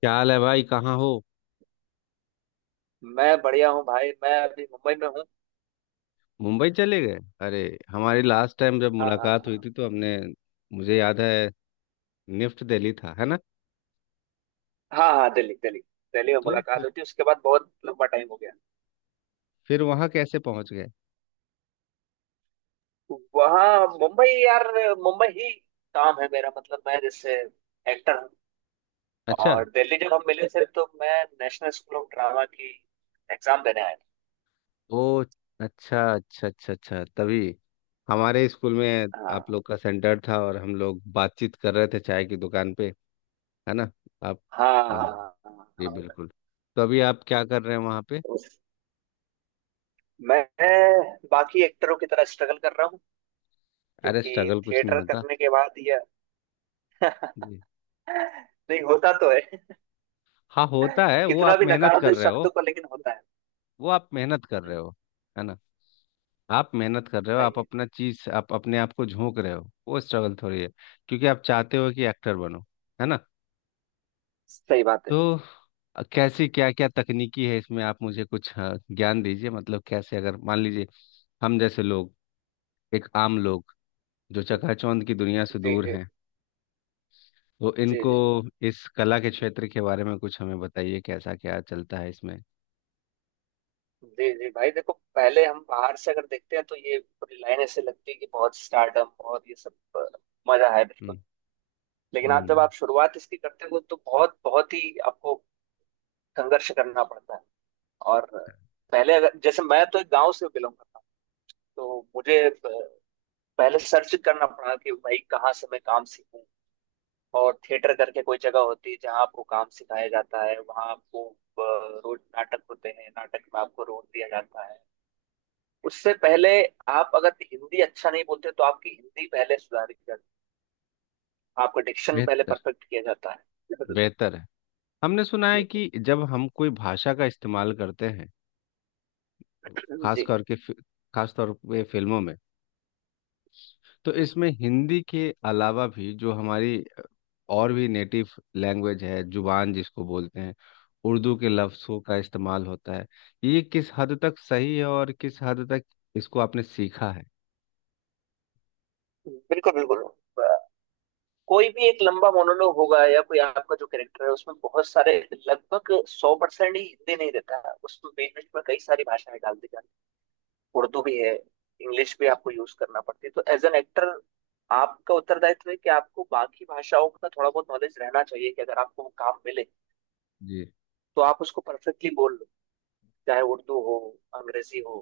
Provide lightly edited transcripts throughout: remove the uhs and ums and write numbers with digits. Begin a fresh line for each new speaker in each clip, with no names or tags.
क्या हाल है भाई? कहाँ हो?
मैं बढ़िया हूँ भाई। मैं अभी मुंबई में हूँ।
मुंबई चले गए? अरे। हमारी लास्ट टाइम जब
हाँ हाँ
मुलाकात हुई
हाँ।
थी तो हमने। मुझे याद है। निफ्ट दिल्ली था, है ना?
हाँ हाँ, दिल्ली दिल्ली दिल्ली में
तो
मुलाकात
फिर
हुई थी। उसके बाद बहुत लंबा टाइम हो गया।
फिर वहाँ कैसे पहुँच गए?
वहाँ मुंबई यार। मुंबई ही काम है मेरा। मतलब मैं जैसे एक्टर हूँ।
अच्छा।
और दिल्ली जब हम मिले थे तो मैं नेशनल स्कूल ऑफ ड्रामा की एग्जाम देने आया था।
ओ। अच्छा अच्छा अच्छा अच्छा, तभी। हमारे स्कूल में आप
हाँ
लोग का सेंटर था और हम लोग बातचीत कर रहे थे चाय की दुकान पे। है ना? आप।
हाँ।
हाँ।
हाँ हाँ
जी
हाँ।
बिल्कुल। तो अभी आप क्या कर रहे हैं वहाँ पे?
उस- मैं बाकी एक्टरों की तरह स्ट्रगल कर रहा हूँ
अरे
क्योंकि
स्ट्रगल कुछ नहीं
थिएटर
होता।
करने के बाद ये
जी।
नहीं होता तो है।
हाँ होता है, वो
कितना
आप
भी
मेहनत
नकार दो
कर
इस
रहे हो।
शब्द को, लेकिन होता है।
वो आप मेहनत कर रहे
हम्म,
हो, है ना? आप मेहनत कर रहे हो, आप
सही है।
अपना चीज, आप अपने आप को झोंक रहे हो, वो स्ट्रगल थोड़ी है। क्योंकि आप चाहते हो कि एक्टर बनो, है ना?
सही बात है।
तो कैसी, क्या क्या तकनीकी है इसमें? आप मुझे कुछ ज्ञान दीजिए। मतलब कैसे, अगर मान लीजिए हम जैसे लोग, एक आम लोग, जो चकाचौंध की दुनिया से
जी
दूर
जी।
हैं, तो
जी
इनको
जी।
इस कला के क्षेत्र के बारे में कुछ हमें बताइए। कैसा क्या चलता है इसमें?
जी जी भाई, देखो पहले हम बाहर से अगर देखते हैं तो ये पूरी लाइन ऐसे लगती है कि बहुत स्टार्टअप, बहुत ये सब मजा है बिल्कुल।
हम्म।
लेकिन आप जब
हम्म।
आप शुरुआत इसकी करते हो तो बहुत बहुत ही आपको संघर्ष करना पड़ता है। और पहले अगर जैसे मैं तो एक गांव से बिलोंग करता हूँ, तो मुझे पहले सर्च करना पड़ा कि भाई कहाँ से मैं काम सीखूं। और थिएटर करके कोई जगह होती है जहाँ आपको काम सिखाया जाता है। वहाँ आपको रोज नाटक होते हैं, नाटक में आपको रोल दिया जाता है। उससे पहले आप अगर हिंदी अच्छा नहीं बोलते तो आपकी हिंदी पहले सुधारी जाती है, आपका डिक्शन पहले
बेहतर।
परफेक्ट किया जाता है।
बेहतर है। हमने सुना है कि जब हम कोई भाषा का इस्तेमाल करते हैं, खास
जी।
करके फि- खास तौर पे फिल्मों में, तो इसमें हिंदी के अलावा भी जो हमारी और भी नेटिव लैंग्वेज है, जुबान जिसको बोलते हैं, उर्दू के लफ्ज़ों का इस्तेमाल होता है। ये किस हद तक सही है और किस हद तक इसको आपने सीखा है?
बिल्कुल बिल्कुल। अ, कोई भी एक लंबा मोनोलॉग होगा या कोई आपका जो कैरेक्टर है उसमें बहुत सारे, लगभग 100% ही हिंदी नहीं देता है। उसमें बीच बीच में कई सारी भाषाएं डाल दी जाती हैं। उर्दू भी है, इंग्लिश भी आपको यूज करना पड़ती है। तो एज एन एक्टर आपका उत्तरदायित्व है कि आपको बाकी भाषाओं का थोड़ा बहुत नॉलेज रहना चाहिए कि अगर आपको वो काम मिले
जी
तो आप उसको परफेक्टली बोल लो, चाहे उर्दू हो, अंग्रेजी हो,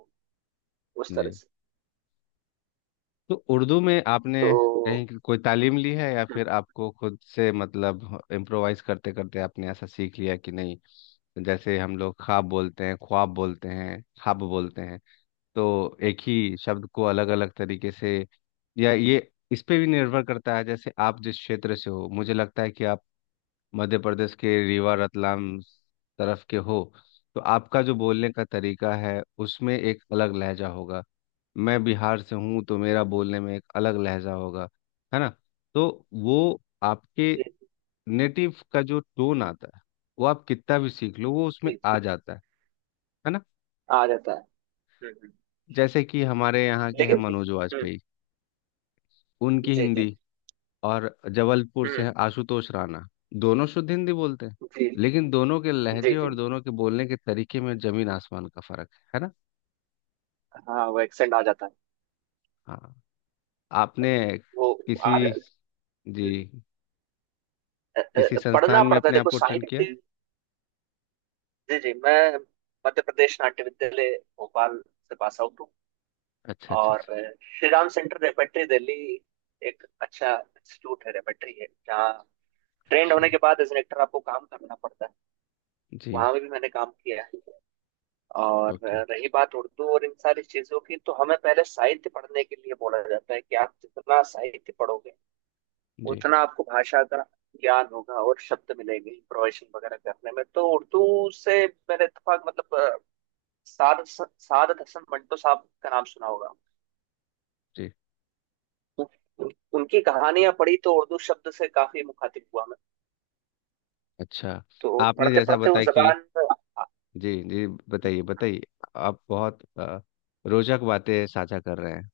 उस तरह
जी।
से।
तो उर्दू में आपने
तो
कहीं की कोई तालीम ली है, या
हम्म,
फिर आपको खुद से, मतलब इम्प्रोवाइज करते करते आपने ऐसा सीख लिया कि नहीं? जैसे हम लोग ख्वाब बोलते हैं, ख्वाब बोलते हैं, ख्वाब बोलते हैं, तो एक ही शब्द को अलग अलग तरीके से। या ये इस पे भी निर्भर करता है जैसे आप जिस क्षेत्र से हो। मुझे लगता है कि आप मध्य प्रदेश के रीवा, रतलाम तरफ के हो। तो आपका जो बोलने का तरीका है उसमें एक अलग लहजा होगा। मैं बिहार से हूँ, तो मेरा बोलने में एक अलग लहजा होगा, है ना? तो वो आपके
जी
नेटिव का जो टोन आता है, वो आप कितना भी सीख लो वो उसमें
जी।
आ
जी,
जाता है ना?
आ जाता है। हम्म, हम्म।
जैसे कि हमारे यहाँ के हैं
लेकिन
मनोज
हम्म,
वाजपेयी, उनकी
जी जी।
हिंदी, और जबलपुर से है
हम्म।
आशुतोष राणा। दोनों शुद्ध हिंदी बोलते हैं,
जी
लेकिन दोनों के
जी
लहजे
जी।
और दोनों के बोलने के तरीके में जमीन आसमान का फर्क है ना?
हाँ वो एक्सेंट आ जाता है।
हाँ। आपने,
वो
किसी,
आ,
जी, किसी
पढ़ना
संस्थान में
पड़ता है,
अपने आप
देखो
को ट्रेन किया?
साहित्य। जी जी। मैं मध्य प्रदेश नाट्य विद्यालय, भोपाल से पास आउट हूँ।
अच्छा अच्छा
और
अच्छा
श्री राम सेंटर रेपेट्री दिल्ली एक अच्छा इंस्टीट्यूट है, रेपेट्री है जहाँ ट्रेंड
अच्छा।
होने के बाद एज एन एक्टर आपको काम करना पड़ता है।
जी।
वहां भी मैंने काम किया है। और
ओके।
रही बात उर्दू और इन सारी चीजों की, तो हमें पहले साहित्य पढ़ने के लिए बोला जाता है कि आप जितना साहित्य पढ़ोगे
जी
उतना आपको भाषा का ज्ञान होगा और शब्द मिलेंगे इम्प्रोवाइजेशन वगैरह करने में। तो उर्दू से मेरा इत्तेफाक, मतलब साद सादत हसन मंटो साहब का नाम सुना होगा।
जी।
उन, उन- उनकी कहानियां पढ़ी तो उर्दू शब्द से काफी मुखातिब हुआ मैं।
अच्छा।
तो
आपने
पढ़ते
जैसा
पढ़ते वो
बताया कि,
जबान
जी जी बताइए बताइए, आप बहुत रोचक बातें साझा कर रहे हैं।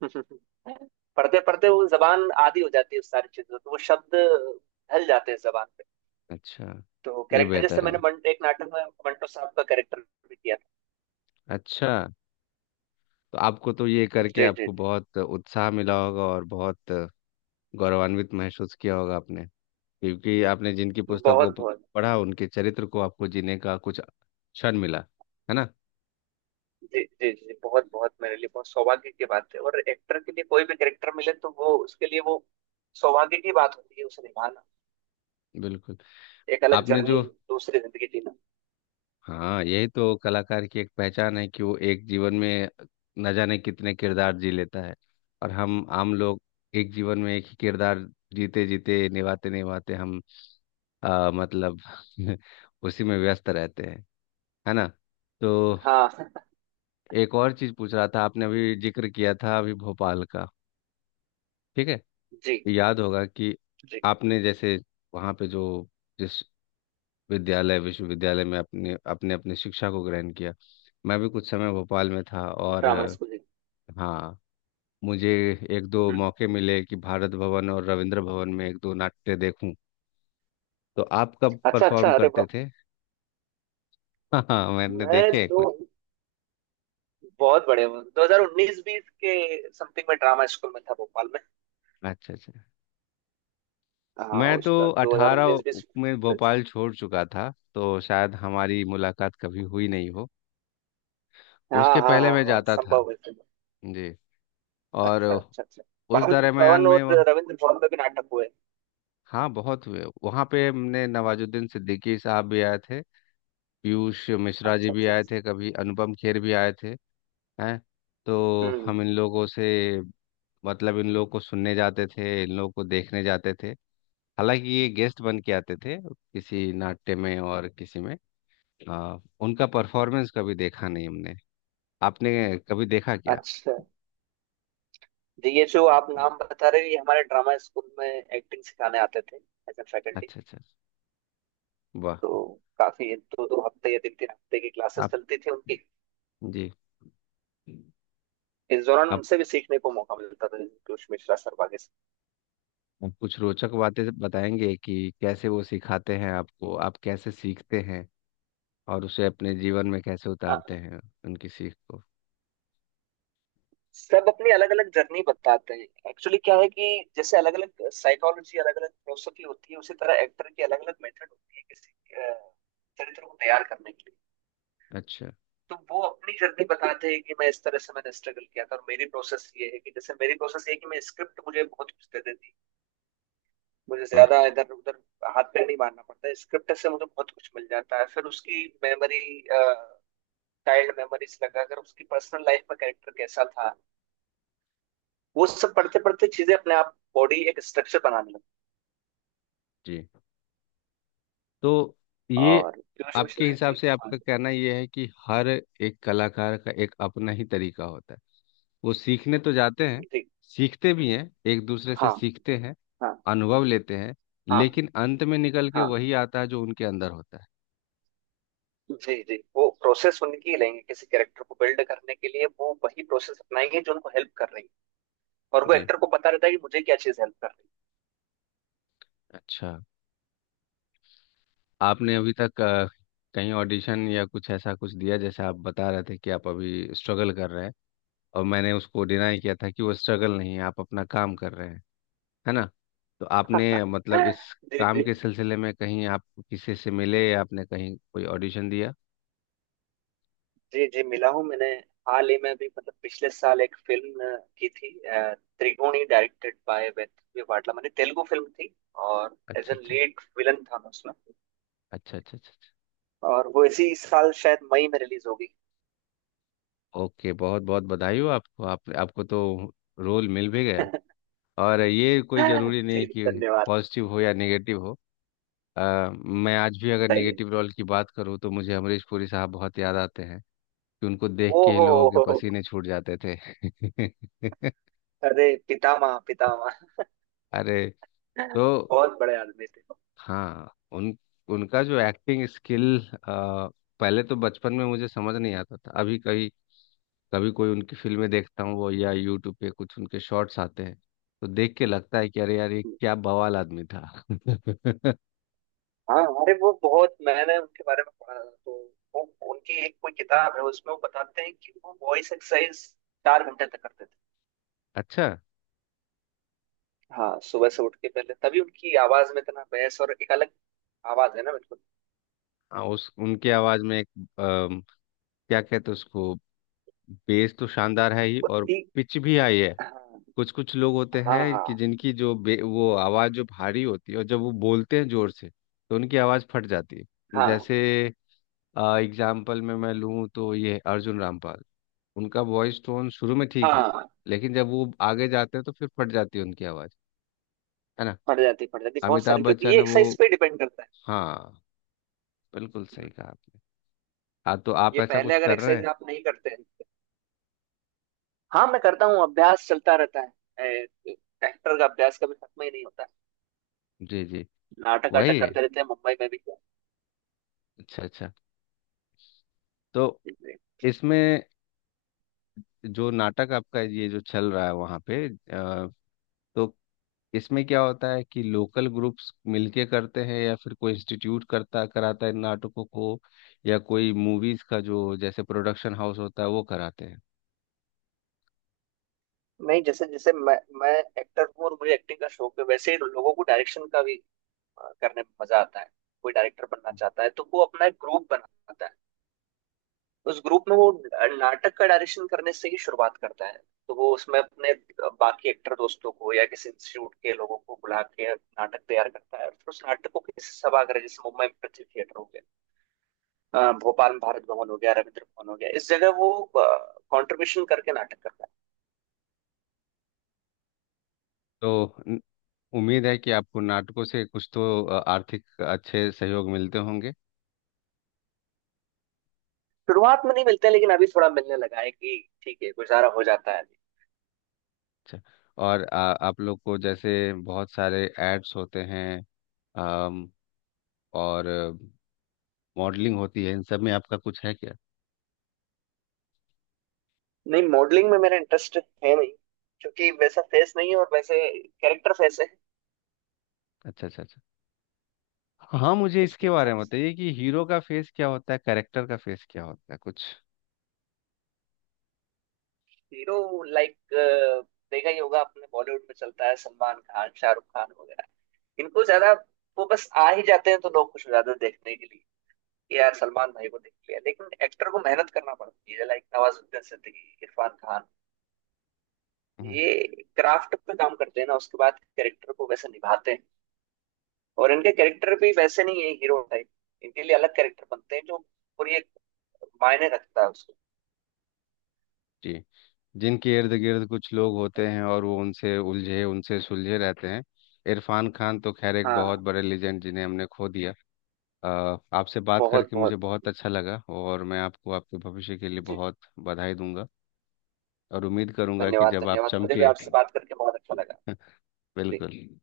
पढ़ते पढ़ते वो जबान आदी हो जाती है उस सारी चीजों, तो वो शब्द ढल जाते हैं जबान पे।
अच्छा।
तो
ये
कैरेक्टर, जैसे
बेहतर
मैंने
है।
एक नाटक में मंटो साहब का कैरेक्टर भी किया था।
अच्छा। तो आपको तो, ये करके
जी जी
आपको
जी।
बहुत उत्साह मिला होगा और बहुत गौरवान्वित महसूस किया होगा आपने। क्योंकि आपने जिनकी पुस्तकों
बहुत
को
बहुत।
पढ़ा, उनके चरित्र को आपको जीने का कुछ क्षण मिला, है ना?
जी जी जी, बहुत बहुत मेरे लिए बहुत सौभाग्य की बात है। और एक्टर के लिए कोई भी कैरेक्टर मिले तो वो उसके लिए वो सौभाग्य की बात होती है उसे निभाना,
बिल्कुल।
एक अलग
आपने
जर्नी,
जो,
दूसरी जिंदगी जीना।
हाँ, यही तो कलाकार की एक पहचान है कि वो एक जीवन में न जाने कितने किरदार जी लेता है। और हम आम लोग एक जीवन में एक ही किरदार जीते जीते, निभाते निभाते हम, मतलब, उसी में व्यस्त रहते हैं, है ना? तो
हाँ।
एक और चीज पूछ रहा था। आपने अभी जिक्र किया था अभी भोपाल का। ठीक है।
जी
याद होगा कि
जी।
आपने जैसे वहाँ पे जो, जिस विद्यालय विश्वविद्यालय में अपने अपने अपने शिक्षा को ग्रहण किया, मैं भी कुछ समय भोपाल में था। और,
ड्रामा स्कूल जी।
हाँ, मुझे एक दो
हम्म।
मौके मिले कि भारत भवन और रविंद्र भवन में एक दो नाट्य देखूं। तो आप कब
अच्छा
परफॉर्म
अच्छा, अरे
करते
वाह।
थे? हाँ, मैंने
मैं
देखे हैं
तो
कुछ।
बहुत बड़े हूँ, 2019-20 के समथिंग में ड्रामा स्कूल में था, भोपाल में।
अच्छा अच्छा।
हाँ,
मैं तो
उसका
18
2019-20
में
कुछ।
भोपाल छोड़ चुका था, तो शायद हमारी मुलाकात कभी हुई नहीं हो। उसके
हाँ हाँ
पहले
हाँ
मैं
हाँ,
जाता था।
संभव है, संभव।
जी। और
अच्छा अच्छा अच्छा।
उस
पवन
दरमियान
पवन
में
और
वह,
रविंद्र भवन में भी नाटक हुए।
हाँ बहुत हुए। वहाँ पे हमने, नवाजुद्दीन सिद्दीकी साहब भी आए थे, पीयूष मिश्रा जी
अच्छा
भी
अच्छा
आए
अच्छा।
थे, कभी अनुपम खेर भी आए थे। हैं। तो
हम्म।
हम इन लोगों से, मतलब इन लोगों को सुनने जाते थे, इन लोगों को देखने जाते थे। हालांकि ये गेस्ट बन के आते थे किसी नाट्य में, और किसी में, उनका परफॉर्मेंस कभी देखा नहीं हमने। आपने कभी देखा क्या?
अच्छा, जी, ये जो आप नाम बता रहे हैं ये हमारे ड्रामा स्कूल में एक्टिंग सिखाने आते थे एज ए फैकल्टी।
अच्छा अच्छा वाह।
तो काफी दो दो हफ्ते या तीन तीन हफ्ते की क्लासेस
आप,
चलती थी उनकी।
जी,
इस दौरान
आप
उनसे भी सीखने को मौका मिलता था, पीयूष मिश्रा सर वगैरह से।
आप कुछ रोचक बातें बताएंगे कि कैसे वो सिखाते हैं आपको, आप कैसे सीखते हैं, और उसे अपने जीवन में कैसे उतारते
हाँ,
हैं उनकी सीख को?
सब अपनी अलग अलग जर्नी बताते हैं। एक्चुअली क्या है कि जैसे अलग अलग साइकोलॉजी, अलग अलग फिलोसफी होती है, उसी तरह एक्टर की अलग अलग मेथड होती है किसी चरित्र को तैयार करने के लिए।
अच्छा।
तो वो अपनी जर्नी बताते हैं कि मैं इस तरह से मैंने स्ट्रगल किया था और मेरी प्रोसेस ये है कि, जैसे मेरी प्रोसेस ये है कि मैं स्क्रिप्ट, मुझे बहुत कुछ दे देती है, मुझे ज्यादा
ओके।
इधर उधर हाथ पैर नहीं मारना पड़ता है, स्क्रिप्ट से मुझे बहुत कुछ मिल जाता है। फिर उसकी मेमोरी, चाइल्ड मेमोरीज लगाकर उसकी पर्सनल लाइफ में कैरेक्टर कैसा था, वो सब पढ़ते पढ़ते चीजें अपने आप बॉडी एक स्ट्रक्चर बनाने लगी।
जी। तो ये,
और पीयूष
आपके
मिश्रा
हिसाब
जी,
से
हाँ।
आपका कहना ये है कि हर एक कलाकार का एक अपना ही तरीका होता है। वो सीखने तो जाते हैं,
जी।
सीखते भी हैं, एक दूसरे से
हाँ।
सीखते हैं,
हाँ।
अनुभव लेते हैं,
हाँ
लेकिन अंत में निकल के
हाँ।
वही आता है जो उनके अंदर होता है।
जी जी, वो प्रोसेस उनकी ही लेंगे किसी कैरेक्टर को बिल्ड करने के लिए, वो वही प्रोसेस अपनाएंगे जो उनको हेल्प कर रही है। और वो
जी।
एक्टर को पता रहता है कि मुझे क्या चीज हेल्प कर रही
अच्छा।
है
आपने
जी।
अभी तक कहीं ऑडिशन या कुछ ऐसा कुछ दिया? जैसे आप बता रहे थे कि आप अभी स्ट्रगल कर रहे हैं, और मैंने उसको डिनाई किया था कि वो स्ट्रगल नहीं है, आप अपना काम कर रहे हैं, है ना? तो आपने, मतलब इस
जी
काम
जी जी।
के सिलसिले में कहीं आप किसी से मिले, या आपने कहीं कोई ऑडिशन दिया?
जी जी मिला हूँ मैंने। हाल ही में भी, मतलब पिछले साल एक फिल्म की थी। त्रिगुणी, डायरेक्टेड बाय वेदव्य वाटला, मैंने तेलुगु फिल्म थी। और एज
अच्छा
ए
अच्छा
लीड विलन था मैं उसमें।
अच्छा। अच्छा अच्छा।
और वो इसी साल शायद मई में रिलीज होगी।
ओके, बहुत बहुत बधाई हो आपको। आप आपको तो रोल मिल भी गया। और ये कोई ज़रूरी
जी,
नहीं कि
धन्यवाद।
पॉजिटिव हो या नेगेटिव हो। मैं आज भी अगर
सही है।
नेगेटिव रोल की बात करूँ तो मुझे अमरीश पुरी साहब बहुत याद आते हैं कि उनको देख
ओ
के ही
हो।
लोगों के
हो,
पसीने छूट जाते थे।
अरे पितामह पितामह।
अरे। तो
बहुत बड़े आदमी थे।
हाँ, उन, उनका जो एक्टिंग स्किल, पहले तो बचपन में मुझे समझ नहीं आता था, अभी कहीं कभी कोई उनकी फिल्में देखता हूँ वो, या यूट्यूब पे कुछ उनके शॉर्ट्स आते हैं, तो देख के लगता है कि अरे यार, ये क्या बवाल आदमी था!
हाँ, अरे वो बहुत, मैंने उनके बारे में पढ़ा था, तो वो, उनकी एक कोई किताब है उसमें वो बताते हैं कि वो वॉइस एक्सरसाइज 4 घंटे तक करते थे।
अच्छा।
हाँ, सुबह से उठ के, पहले, तभी उनकी आवाज में इतना बहस और एक अलग आवाज है ना, बिल्कुल।
हाँ, उस उनके आवाज में एक, अम, क्या कहते हैं उसको, बेस तो शानदार है ही, और
उतनी।
पिच भी आई है।
हाँ
कुछ कुछ लोग होते हैं कि
हाँ।
जिनकी जो वो आवाज जो भारी होती है, और जब वो बोलते हैं जोर से तो उनकी आवाज फट जाती है।
हाँ
जैसे एग्जाम्पल में मैं लूँ तो ये अर्जुन रामपाल, उनका वॉइस टोन शुरू में ठीक है,
हाँ।
लेकिन जब वो आगे जाते हैं तो फिर फट जाती है उनकी आवाज़, है ना?
पड़ जाती बहुत
अमिताभ
सारी, क्योंकि
बच्चन
ये
है वो।
एक्सरसाइज पे डिपेंड करता है।
हाँ बिल्कुल सही कहा आपने। हाँ तो आप
ये
ऐसा
पहले
कुछ
अगर
कर रहे हैं?
एक्सरसाइज आप नहीं करते हैं। हाँ, मैं करता हूँ, अभ्यास चलता रहता है। एक्टर का अभ्यास कभी खत्म ही नहीं होता।
जी जी।
नाटक आटक
वही है।
करते रहते हैं मुंबई में भी।
अच्छा अच्छा। तो इसमें, जो नाटक आपका ये जो चल रहा है वहाँ पे तो इसमें क्या होता है, कि लोकल ग्रुप्स मिलके करते हैं, या फिर कोई इंस्टीट्यूट करता कराता है इन नाटकों को, या कोई मूवीज का जो जैसे प्रोडक्शन हाउस होता है वो कराते हैं?
नहीं जैसे जैसे मैं एक्टर हूँ और मुझे एक्टिंग का शौक है, वैसे ही लोगों को डायरेक्शन का भी करने में मजा आता है। कोई डायरेक्टर बनना चाहता है तो वो अपना एक ग्रुप बनाता है, उस ग्रुप में वो नाटक का डायरेक्शन करने से ही शुरुआत करता है। तो वो उसमें अपने बाकी एक्टर दोस्तों को या किसी इंस्टीट्यूट के लोगों को बुला के नाटक तैयार करता है और फिर उस नाटक को किसी सभागार, जैसे मुंबई में पृथ्वी थिएटर हो गया, भोपाल में भारत भवन हो गया, रविंद्र भवन हो गया, इस जगह वो कंट्रीब्यूशन करके नाटक करता है।
तो उम्मीद है कि आपको नाटकों से कुछ तो आर्थिक अच्छे सहयोग मिलते होंगे।
शुरुआत में नहीं मिलते, लेकिन अभी थोड़ा मिलने लगा है कि ठीक है, गुजारा हो जाता है।
अच्छा। और आप लोग को जैसे बहुत सारे एड्स होते हैं, अम, और मॉडलिंग होती है, इन सब में आपका कुछ है क्या?
नहीं, मॉडलिंग में मेरा इंटरेस्ट है नहीं, क्योंकि वैसा फेस नहीं है और वैसे कैरेक्टर फेस है।
अच्छा अच्छा अच्छा। हाँ मुझे
उसके
इसके बारे
हिसाब
में
से
बताइए कि हीरो का फेस क्या होता है, कैरेक्टर का फेस क्या होता है, कुछ।
हीरो लाइक, देखा ही होगा आपने, बॉलीवुड में चलता है सलमान खान, शाहरुख खान वगैरह, इनको ज्यादा, वो बस आ ही जाते हैं तो लोग खुश हो जाते हैं देखने के लिए कि यार सलमान भाई को देख लिया। लेकिन एक्टर को मेहनत करना पड़ती है, लाइक नवाजुद्दीन सिद्दीकी, इरफान खान,
हम्म।
ये क्राफ्ट पे काम करते हैं ना, उसके बाद कैरेक्टर को वैसे निभाते हैं। और इनके कैरेक्टर भी वैसे नहीं है हीरो टाइप, इनके लिए अलग कैरेक्टर बनते हैं जो पूरी एक मायने रखता है उसको।
जी। जिनके इर्द गिर्द कुछ लोग होते हैं और वो उनसे उलझे उनसे सुलझे रहते हैं। इरफान खान तो खैर एक बहुत
हाँ,
बड़े लेजेंड, जिन्हें हमने खो दिया। अ, आपसे बात
बहुत
करके मुझे
बहुत बहुत।
बहुत अच्छा लगा, और मैं आपको आपके भविष्य के लिए
जी,
बहुत बधाई दूंगा, और उम्मीद करूंगा कि
धन्यवाद
जब आप
धन्यवाद। मुझे भी
चमके।
आपसे बात करके बहुत अच्छा लगा। जी।
बिल्कुल।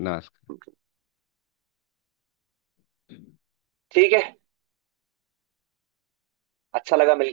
नमस्कार।
ठीक है। अच्छा लगा मिलकर।